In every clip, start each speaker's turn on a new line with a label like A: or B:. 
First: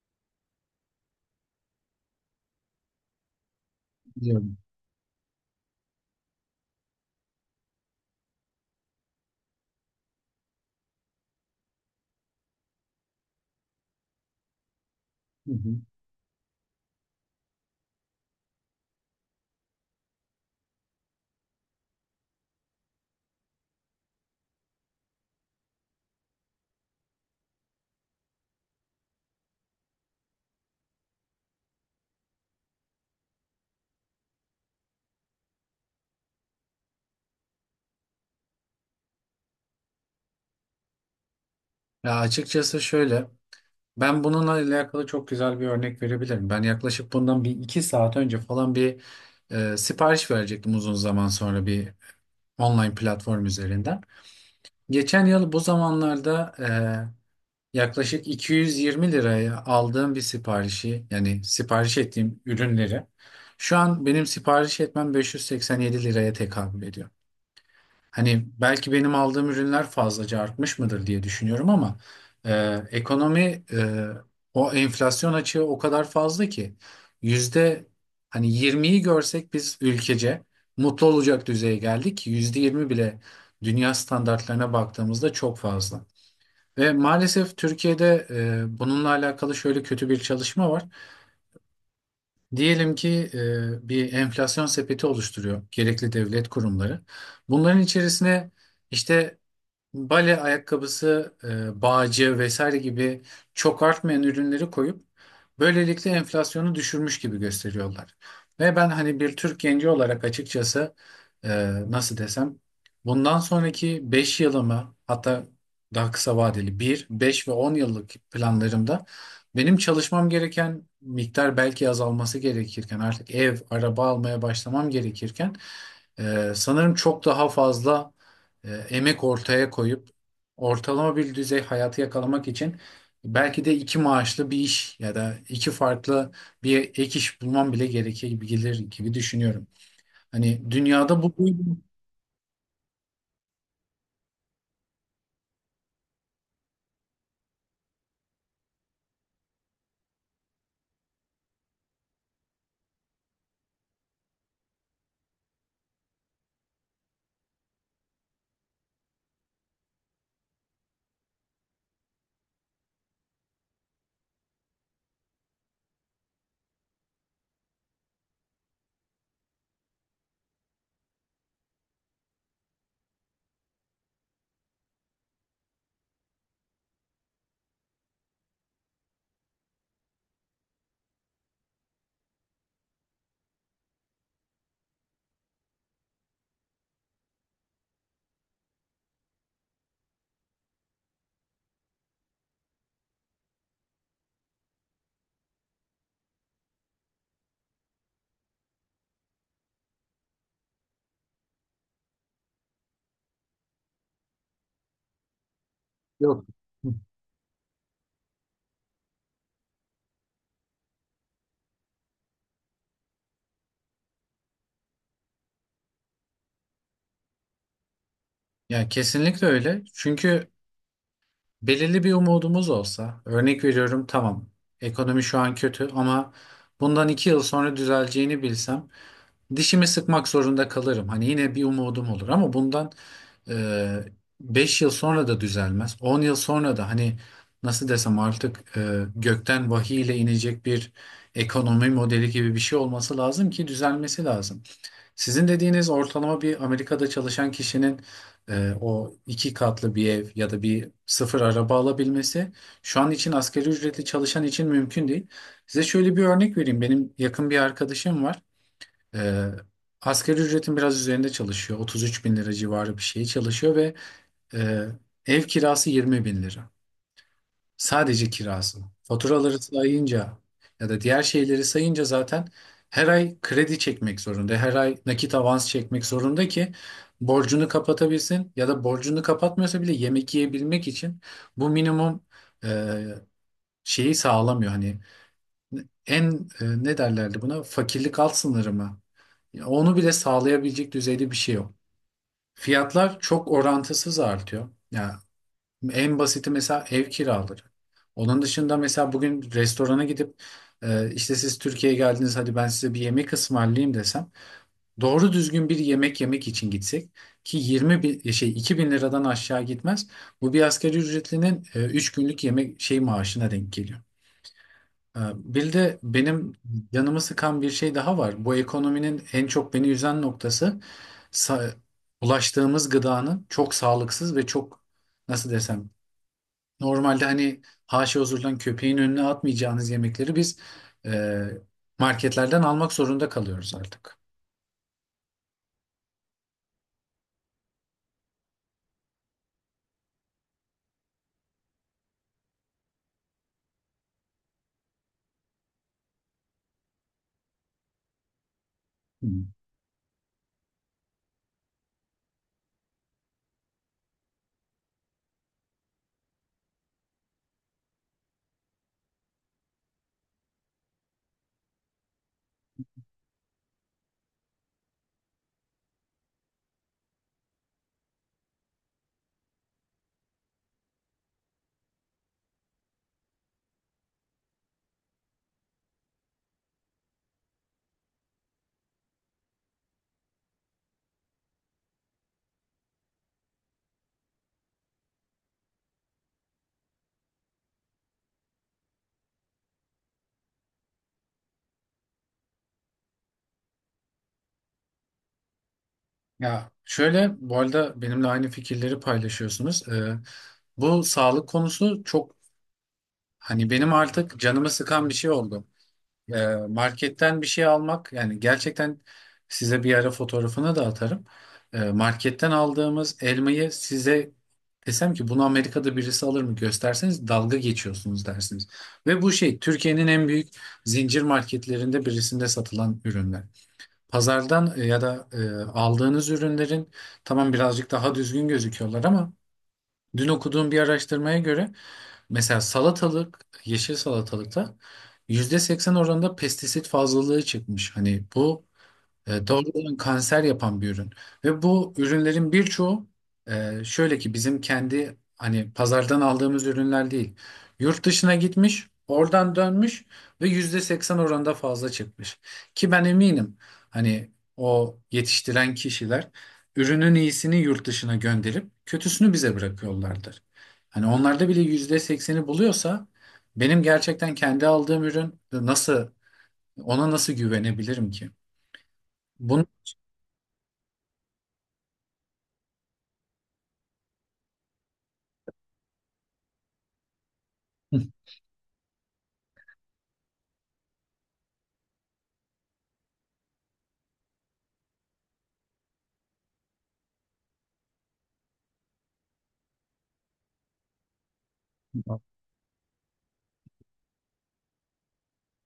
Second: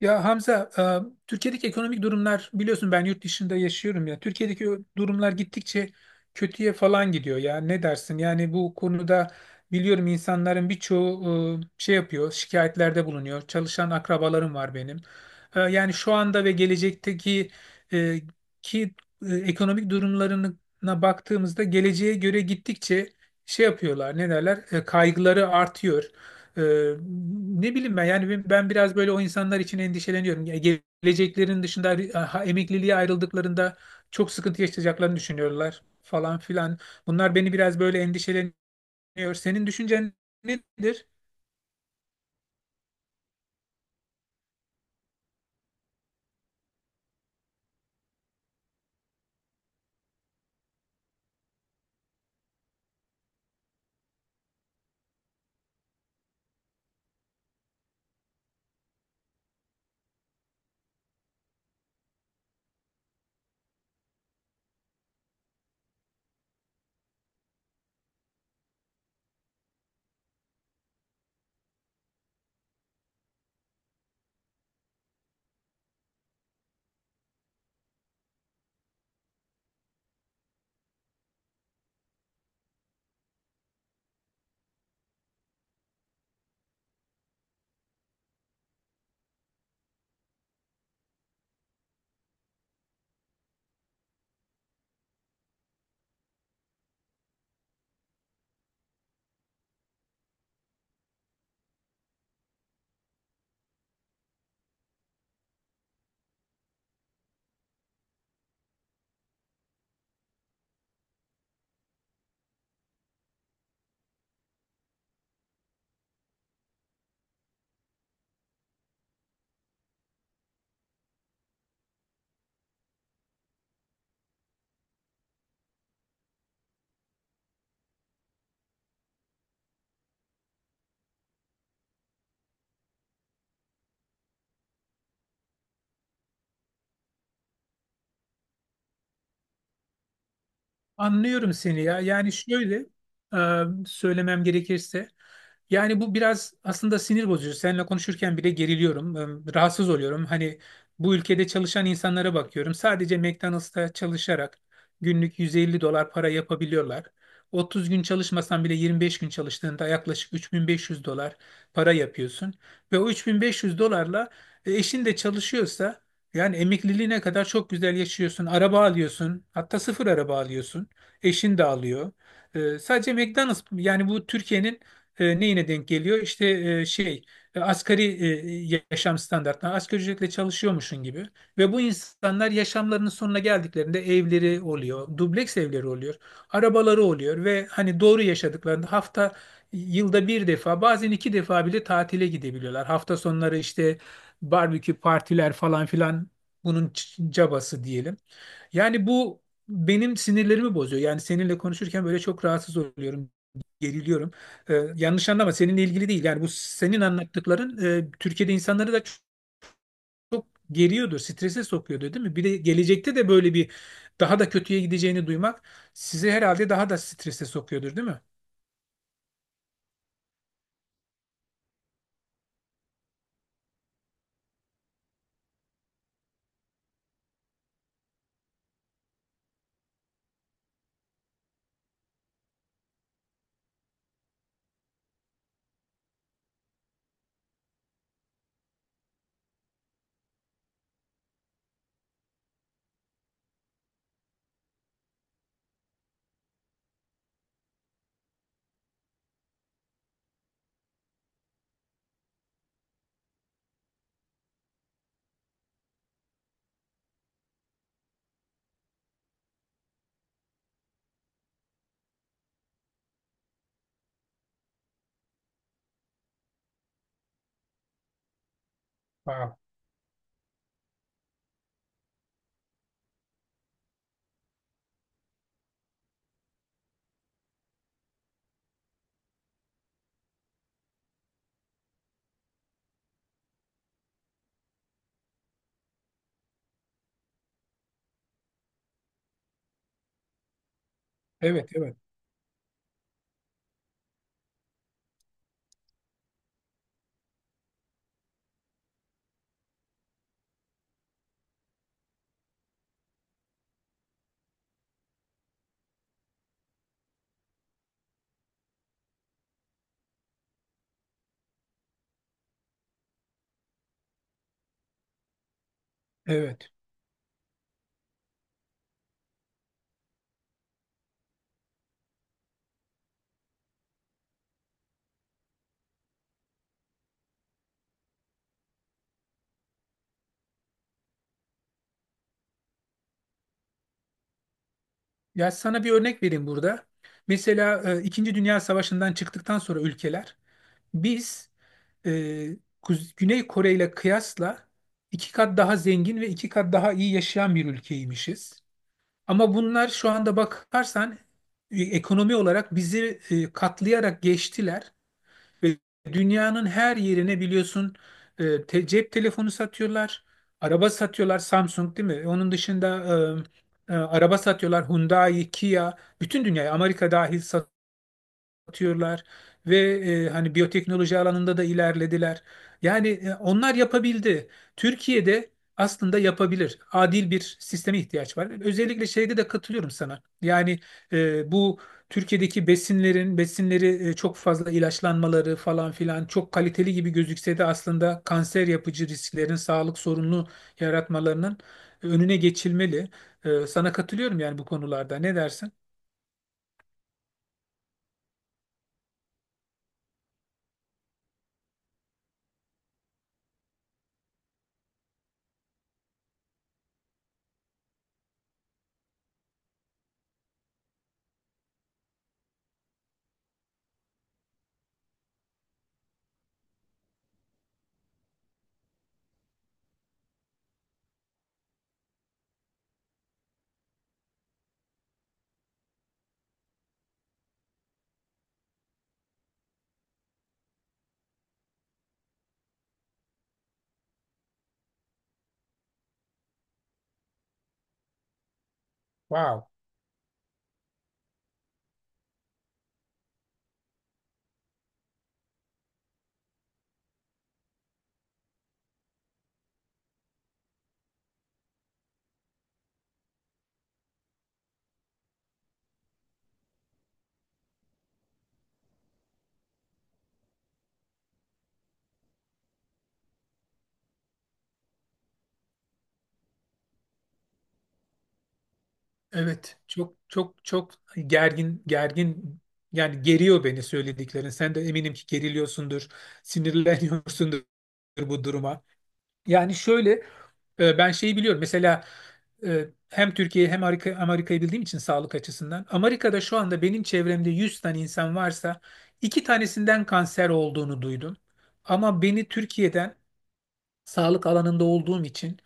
A: Ya Hamza, Türkiye'deki ekonomik durumlar biliyorsun ben yurt dışında yaşıyorum ya.
B: Biliyorum.
A: Türkiye'deki o durumlar gittikçe kötüye falan gidiyor ya. Ne dersin? Yani bu konuda biliyorum insanların birçoğu şey yapıyor, şikayetlerde bulunuyor. Çalışan akrabalarım var benim.
B: Hı hı.
A: Yani şu anda ve gelecekteki e, ki ekonomik durumlarına baktığımızda geleceğe göre gittikçe şey yapıyorlar. Ne derler? Kaygıları artıyor. Ee, Ne bileyim ben, yani ben biraz böyle o insanlar için endişeleniyorum. Ya, geleceklerin dışında, ha, emekliliğe ayrıldıklarında çok sıkıntı yaşayacaklarını düşünüyorlar falan filan. Bunlar beni biraz böyle endişeleniyor. Senin düşüncen nedir?
B: Ya açıkçası şöyle, ben bununla alakalı çok güzel bir örnek verebilirim. Ben yaklaşık bundan bir iki saat önce falan bir sipariş verecektim uzun zaman sonra bir online platform üzerinden. Geçen yıl bu zamanlarda yaklaşık 220 liraya aldığım bir siparişi, yani sipariş ettiğim ürünleri, şu an benim sipariş etmem 587 liraya tekabül ediyor. Hani belki benim aldığım ürünler fazlaca artmış mıdır diye düşünüyorum ama ekonomi, o enflasyon açığı o kadar fazla ki yüzde hani 20'yi görsek biz ülkece mutlu olacak düzeye geldik. Yüzde 20 bile dünya standartlarına baktığımızda çok fazla. Ve maalesef Türkiye'de bununla alakalı şöyle kötü bir çalışma var. Diyelim ki bir enflasyon sepeti oluşturuyor gerekli devlet kurumları. Bunların içerisine işte bale ayakkabısı, bağcı vesaire gibi çok artmayan ürünleri koyup böylelikle enflasyonu düşürmüş gibi gösteriyorlar. Ve ben hani bir Türk genci olarak açıkçası e, nasıl desem bundan sonraki 5 yılımı, hatta daha kısa vadeli bir 5 ve 10 yıllık planlarımda benim çalışmam gereken miktar belki azalması gerekirken artık ev, araba almaya başlamam gerekirken sanırım çok daha fazla emek ortaya koyup ortalama bir düzey hayatı yakalamak için belki de iki maaşlı bir iş ya da iki farklı bir ek iş bulmam bile gerekebilir gibi gelir gibi düşünüyorum. Hani dünyada bu
A: Anlıyorum seni ya. Yani şöyle, söylemem gerekirse, yani bu biraz aslında sinir bozucu. Seninle konuşurken bile geriliyorum. Rahatsız oluyorum. Hani bu ülkede çalışan insanlara bakıyorum. Sadece McDonald's'ta çalışarak günlük 150 dolar para yapabiliyorlar. 30 gün çalışmasan bile 25 gün çalıştığında yaklaşık 3.500 dolar para yapıyorsun. Ve o 3.500 dolarla, eşin de çalışıyorsa, yani emekliliğine kadar çok güzel yaşıyorsun. Araba alıyorsun. Hatta sıfır araba alıyorsun. Eşin de alıyor. Sadece McDonald's, yani bu Türkiye'nin neyine denk geliyor? İşte, asgari, yaşam standartları, asgari ücretle çalışıyormuşsun gibi. Ve bu insanlar yaşamlarının sonuna geldiklerinde evleri oluyor, dubleks evleri oluyor, arabaları oluyor ve hani doğru yaşadıklarında yılda bir defa, bazen iki defa bile tatile gidebiliyorlar. Hafta sonları işte barbekü partiler falan filan bunun cabası diyelim. Yani bu benim sinirlerimi bozuyor. Yani seninle konuşurken böyle çok rahatsız oluyorum, geriliyorum. Yanlış anlama, seninle ilgili değil. Yani
B: yok.
A: bu senin anlattıkların Türkiye'de insanları da çok geriyordur, strese sokuyordur, değil mi? Bir de gelecekte de böyle bir daha da kötüye gideceğini duymak sizi herhalde daha da strese sokuyordur, değil mi?
B: Ya kesinlikle öyle. Çünkü belirli bir umudumuz olsa, örnek veriyorum tamam, ekonomi şu an kötü ama bundan 2 yıl sonra düzeleceğini bilsem dişimi sıkmak zorunda kalırım. Hani yine bir umudum olur ama bundan 5 yıl sonra da düzelmez. 10 yıl sonra da hani nasıl desem artık gökten vahiy ile inecek bir ekonomi modeli gibi bir şey olması lazım ki düzelmesi lazım. Sizin dediğiniz ortalama bir Amerika'da çalışan kişinin o 2 katlı bir ev ya da bir sıfır araba alabilmesi şu an için asgari ücretli çalışan için mümkün değil. Size şöyle bir örnek vereyim. Benim yakın bir arkadaşım var. Ee, Asgari ücretin biraz üzerinde çalışıyor. 33 bin lira civarı bir şey çalışıyor ve e, ev kirası 20 bin lira. Sadece kirası.
A: Aa,
B: Faturaları sayınca ya da diğer şeyleri sayınca zaten her ay kredi çekmek zorunda. Her ay nakit avans çekmek zorunda ki borcunu kapatabilsin ya da borcunu kapatmıyorsa bile yemek yiyebilmek için bu minimum e, şeyi sağlamıyor. Hani en, ne derlerdi buna? Fakirlik alt sınırı mı? Ya onu bile sağlayabilecek düzeyde bir şey
A: evet,
B: yok.
A: evet,
B: Fiyatlar çok orantısız artıyor. Ya en basiti mesela ev kiraları. Onun dışında mesela bugün restorana gidip işte siz Türkiye'ye geldiniz, hadi ben size bir yemek ısmarlayayım desem, doğru düzgün bir yemek yemek için gitsek ki 20 bin, 2 bin liradan aşağı gitmez. Bu bir asgari ücretlinin 3 günlük yemek şey maaşına denk geliyor. Bir de benim
A: evet.
B: canımı sıkan bir şey daha var. Bu ekonominin en çok beni üzen noktası sa- ulaştığımız gıdanın çok sağlıksız ve çok, nasıl desem, normalde hani haşa huzurdan köpeğin önüne atmayacağınız yemekleri biz e, marketlerden almak zorunda kalıyoruz artık.
A: Ya sana bir örnek vereyim burada. Mesela, İkinci Dünya Savaşı'ndan çıktıktan sonra ülkeler, biz e, Güney Kore ile kıyasla iki kat daha zengin ve iki kat daha iyi yaşayan bir ülkeymişiz.
B: Hı.
A: Ama bunlar şu anda bakarsan ekonomi olarak bizi katlayarak geçtiler ve dünyanın her yerine biliyorsun cep telefonu satıyorlar, araba satıyorlar, Samsung, değil mi? Onun dışında araba satıyorlar, Hyundai, Kia, bütün dünyaya, Amerika dahil, atıyorlar ve hani biyoteknoloji alanında da ilerlediler. Yani onlar yapabildi. Türkiye'de aslında yapabilir. Adil bir sisteme ihtiyaç var. Özellikle şeyde de katılıyorum sana. Yani bu Türkiye'deki besinleri çok fazla ilaçlanmaları falan filan çok kaliteli gibi gözükse de aslında kanser yapıcı risklerin, sağlık sorununu yaratmalarının önüne geçilmeli. Sana katılıyorum yani bu konularda. Ne dersin?
B: Ya şöyle, bu arada benimle aynı fikirleri paylaşıyorsunuz. Bu sağlık konusu çok, hani benim artık canımı sıkan bir şey oldu. Marketten bir şey almak, yani gerçekten size bir ara fotoğrafını da atarım. Marketten aldığımız elmayı size desem ki bunu Amerika'da birisi alır mı, gösterseniz dalga geçiyorsunuz dersiniz. Ve bu şey Türkiye'nin en büyük zincir marketlerinde birisinde satılan ürünler. Pazardan ya da aldığınız ürünlerin tamam birazcık daha düzgün gözüküyorlar ama dün okuduğum bir araştırmaya göre mesela salatalık, yeşil salatalıkta %80 oranında pestisit fazlalığı çıkmış. Hani bu
A: Wow.
B: doğrudan kanser yapan bir ürün. Ve bu ürünlerin birçoğu şöyle ki bizim kendi hani pazardan aldığımız ürünler değil. Yurt dışına gitmiş, oradan dönmüş ve %80 oranında fazla çıkmış. Ki ben eminim hani o yetiştiren kişiler ürünün iyisini yurt dışına gönderip kötüsünü bize bırakıyorlardır. Hani onlarda bile %80'i buluyorsa, benim gerçekten kendi aldığım ürün nasıl, ona nasıl güvenebilirim ki? Bunu
A: Evet, çok çok çok gergin gergin, yani geriyor beni söylediklerin. Sen de eminim ki geriliyorsundur, sinirleniyorsundur bu duruma. Yani şöyle, ben şeyi biliyorum. Mesela, hem Türkiye'yi hem Amerika'yı bildiğim için, sağlık açısından. Amerika'da şu anda benim çevremde 100 tane insan varsa iki tanesinden kanser olduğunu duydum. Ama beni Türkiye'den, sağlık alanında olduğum için,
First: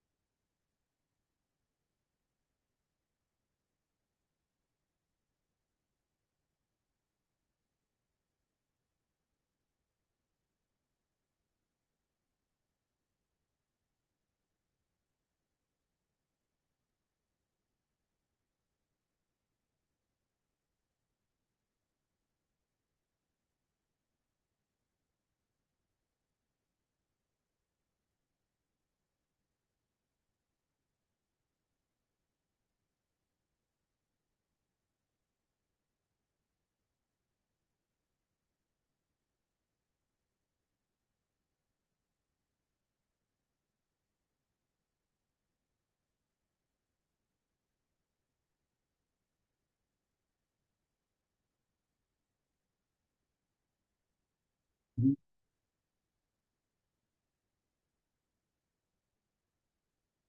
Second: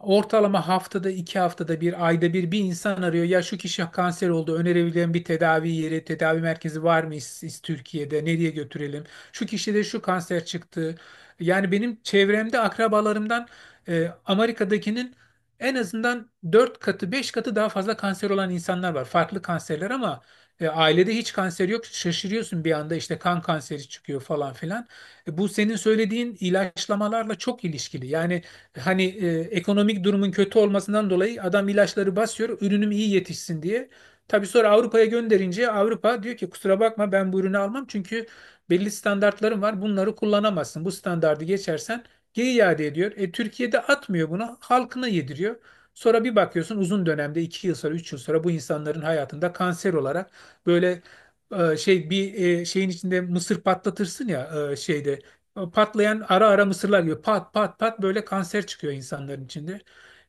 A: ortalama haftada iki, haftada bir, ayda bir, bir insan arıyor. Ya şu kişi kanser oldu, önerebileceğim bir tedavi merkezi var mı, Türkiye'de nereye götürelim? Şu kişide şu kanser çıktı. Yani benim çevremde akrabalarımdan, Amerika'dakinin en azından 4 katı 5 katı daha fazla kanser olan insanlar var. Farklı kanserler ama ailede hiç kanser yok. Şaşırıyorsun, bir anda işte kan kanseri çıkıyor falan filan. Bu senin söylediğin ilaçlamalarla çok ilişkili. Yani hani, ekonomik durumun kötü olmasından dolayı adam ilaçları basıyor, ürünüm iyi yetişsin diye. Tabii sonra Avrupa'ya gönderince Avrupa diyor ki kusura bakma, ben bu ürünü almam çünkü belli standartlarım var. Bunları kullanamazsın. Bu standardı geçersen geri iade ediyor. Türkiye'de atmıyor bunu, halkına yediriyor. Sonra bir bakıyorsun, uzun dönemde 2 yıl sonra, 3 yıl sonra bu insanların hayatında kanser olarak, böyle e, şey bir şeyin içinde mısır patlatırsın ya, şeyde o patlayan ara ara mısırlar gibi pat pat pat böyle kanser çıkıyor insanların içinde.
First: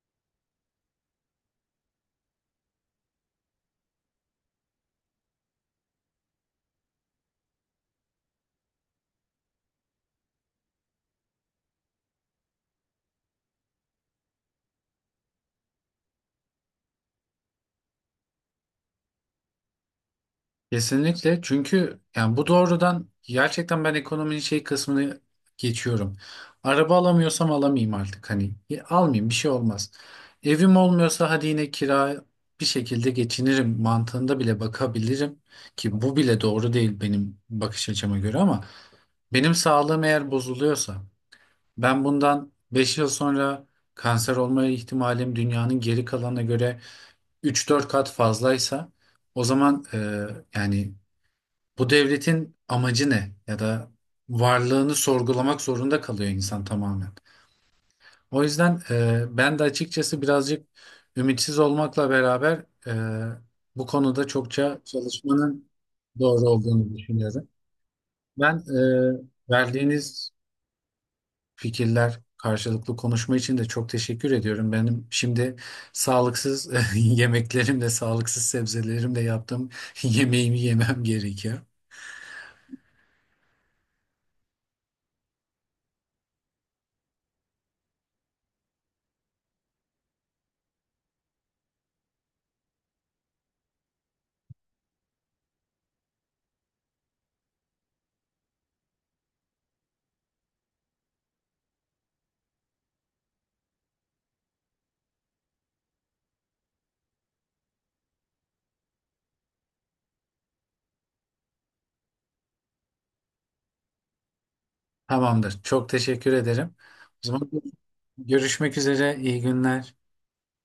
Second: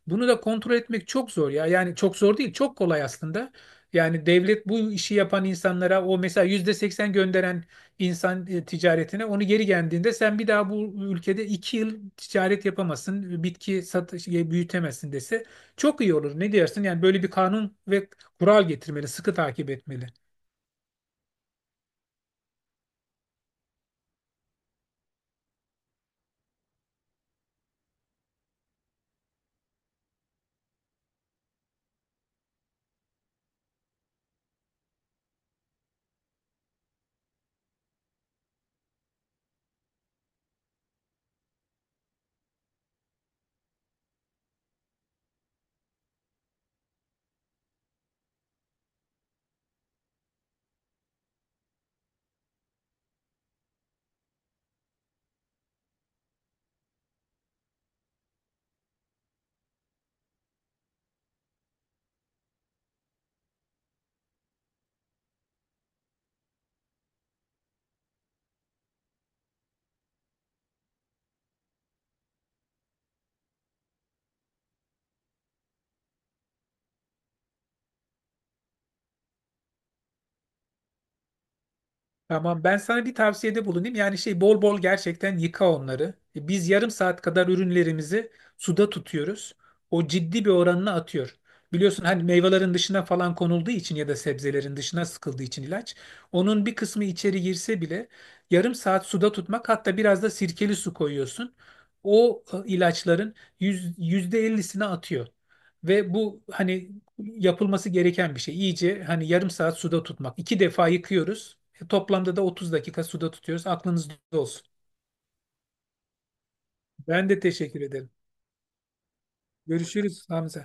A: Bunu da kontrol etmek çok zor ya. Yani çok zor değil, çok kolay aslında. Yani devlet bu işi yapan insanlara, o mesela %80 gönderen insan, ticaretine, onu geri geldiğinde sen bir daha bu ülkede 2 yıl ticaret yapamazsın, bitki satış, büyütemezsin dese çok iyi olur. Ne diyorsun? Yani böyle bir kanun ve kural getirmeli, sıkı takip etmeli.
B: Kesinlikle, çünkü yani bu doğrudan, gerçekten ben ekonominin şey kısmını geçiyorum. Araba alamıyorsam alamayayım artık, hani almayayım, bir şey olmaz. Evim olmuyorsa hadi yine kira, bir şekilde geçinirim mantığında bile bakabilirim, ki bu bile doğru değil benim bakış açıma göre, ama benim sağlığım eğer bozuluyorsa, ben bundan 5 yıl sonra kanser olma ihtimalim dünyanın geri kalanına göre üç dört kat fazlaysa, o zaman yani bu devletin amacı ne? Ya da varlığını sorgulamak zorunda kalıyor insan, tamamen. O yüzden ben de açıkçası birazcık ümitsiz olmakla beraber bu konuda çokça çalışmanın doğru olduğunu düşünüyorum. Ben verdiğiniz fikirler, karşılıklı konuşma için de çok teşekkür ediyorum. Benim şimdi sağlıksız yemeklerimle, sağlıksız sebzelerimle yaptığım yemeğimi yemem gerekiyor.
A: Tamam, ben sana bir tavsiyede bulunayım. Yani şey, bol bol gerçekten yıka onları. Biz yarım saat kadar ürünlerimizi suda tutuyoruz. O ciddi bir oranını atıyor. Biliyorsun, hani meyvelerin dışına falan konulduğu için ya da sebzelerin dışına sıkıldığı için ilaç. Onun bir kısmı içeri girse bile, yarım saat suda tutmak, hatta biraz da sirkeli su koyuyorsun. O ilaçların %50'sini atıyor. Ve bu hani yapılması gereken bir şey. İyice, hani yarım saat suda tutmak. İki defa yıkıyoruz. Toplamda da 30 dakika suda tutuyoruz. Aklınızda olsun.
B: Tamamdır. Çok teşekkür ederim. O
A: Ben de
B: zaman
A: teşekkür ederim.
B: görüşmek üzere. İyi günler.
A: Görüşürüz Hamza.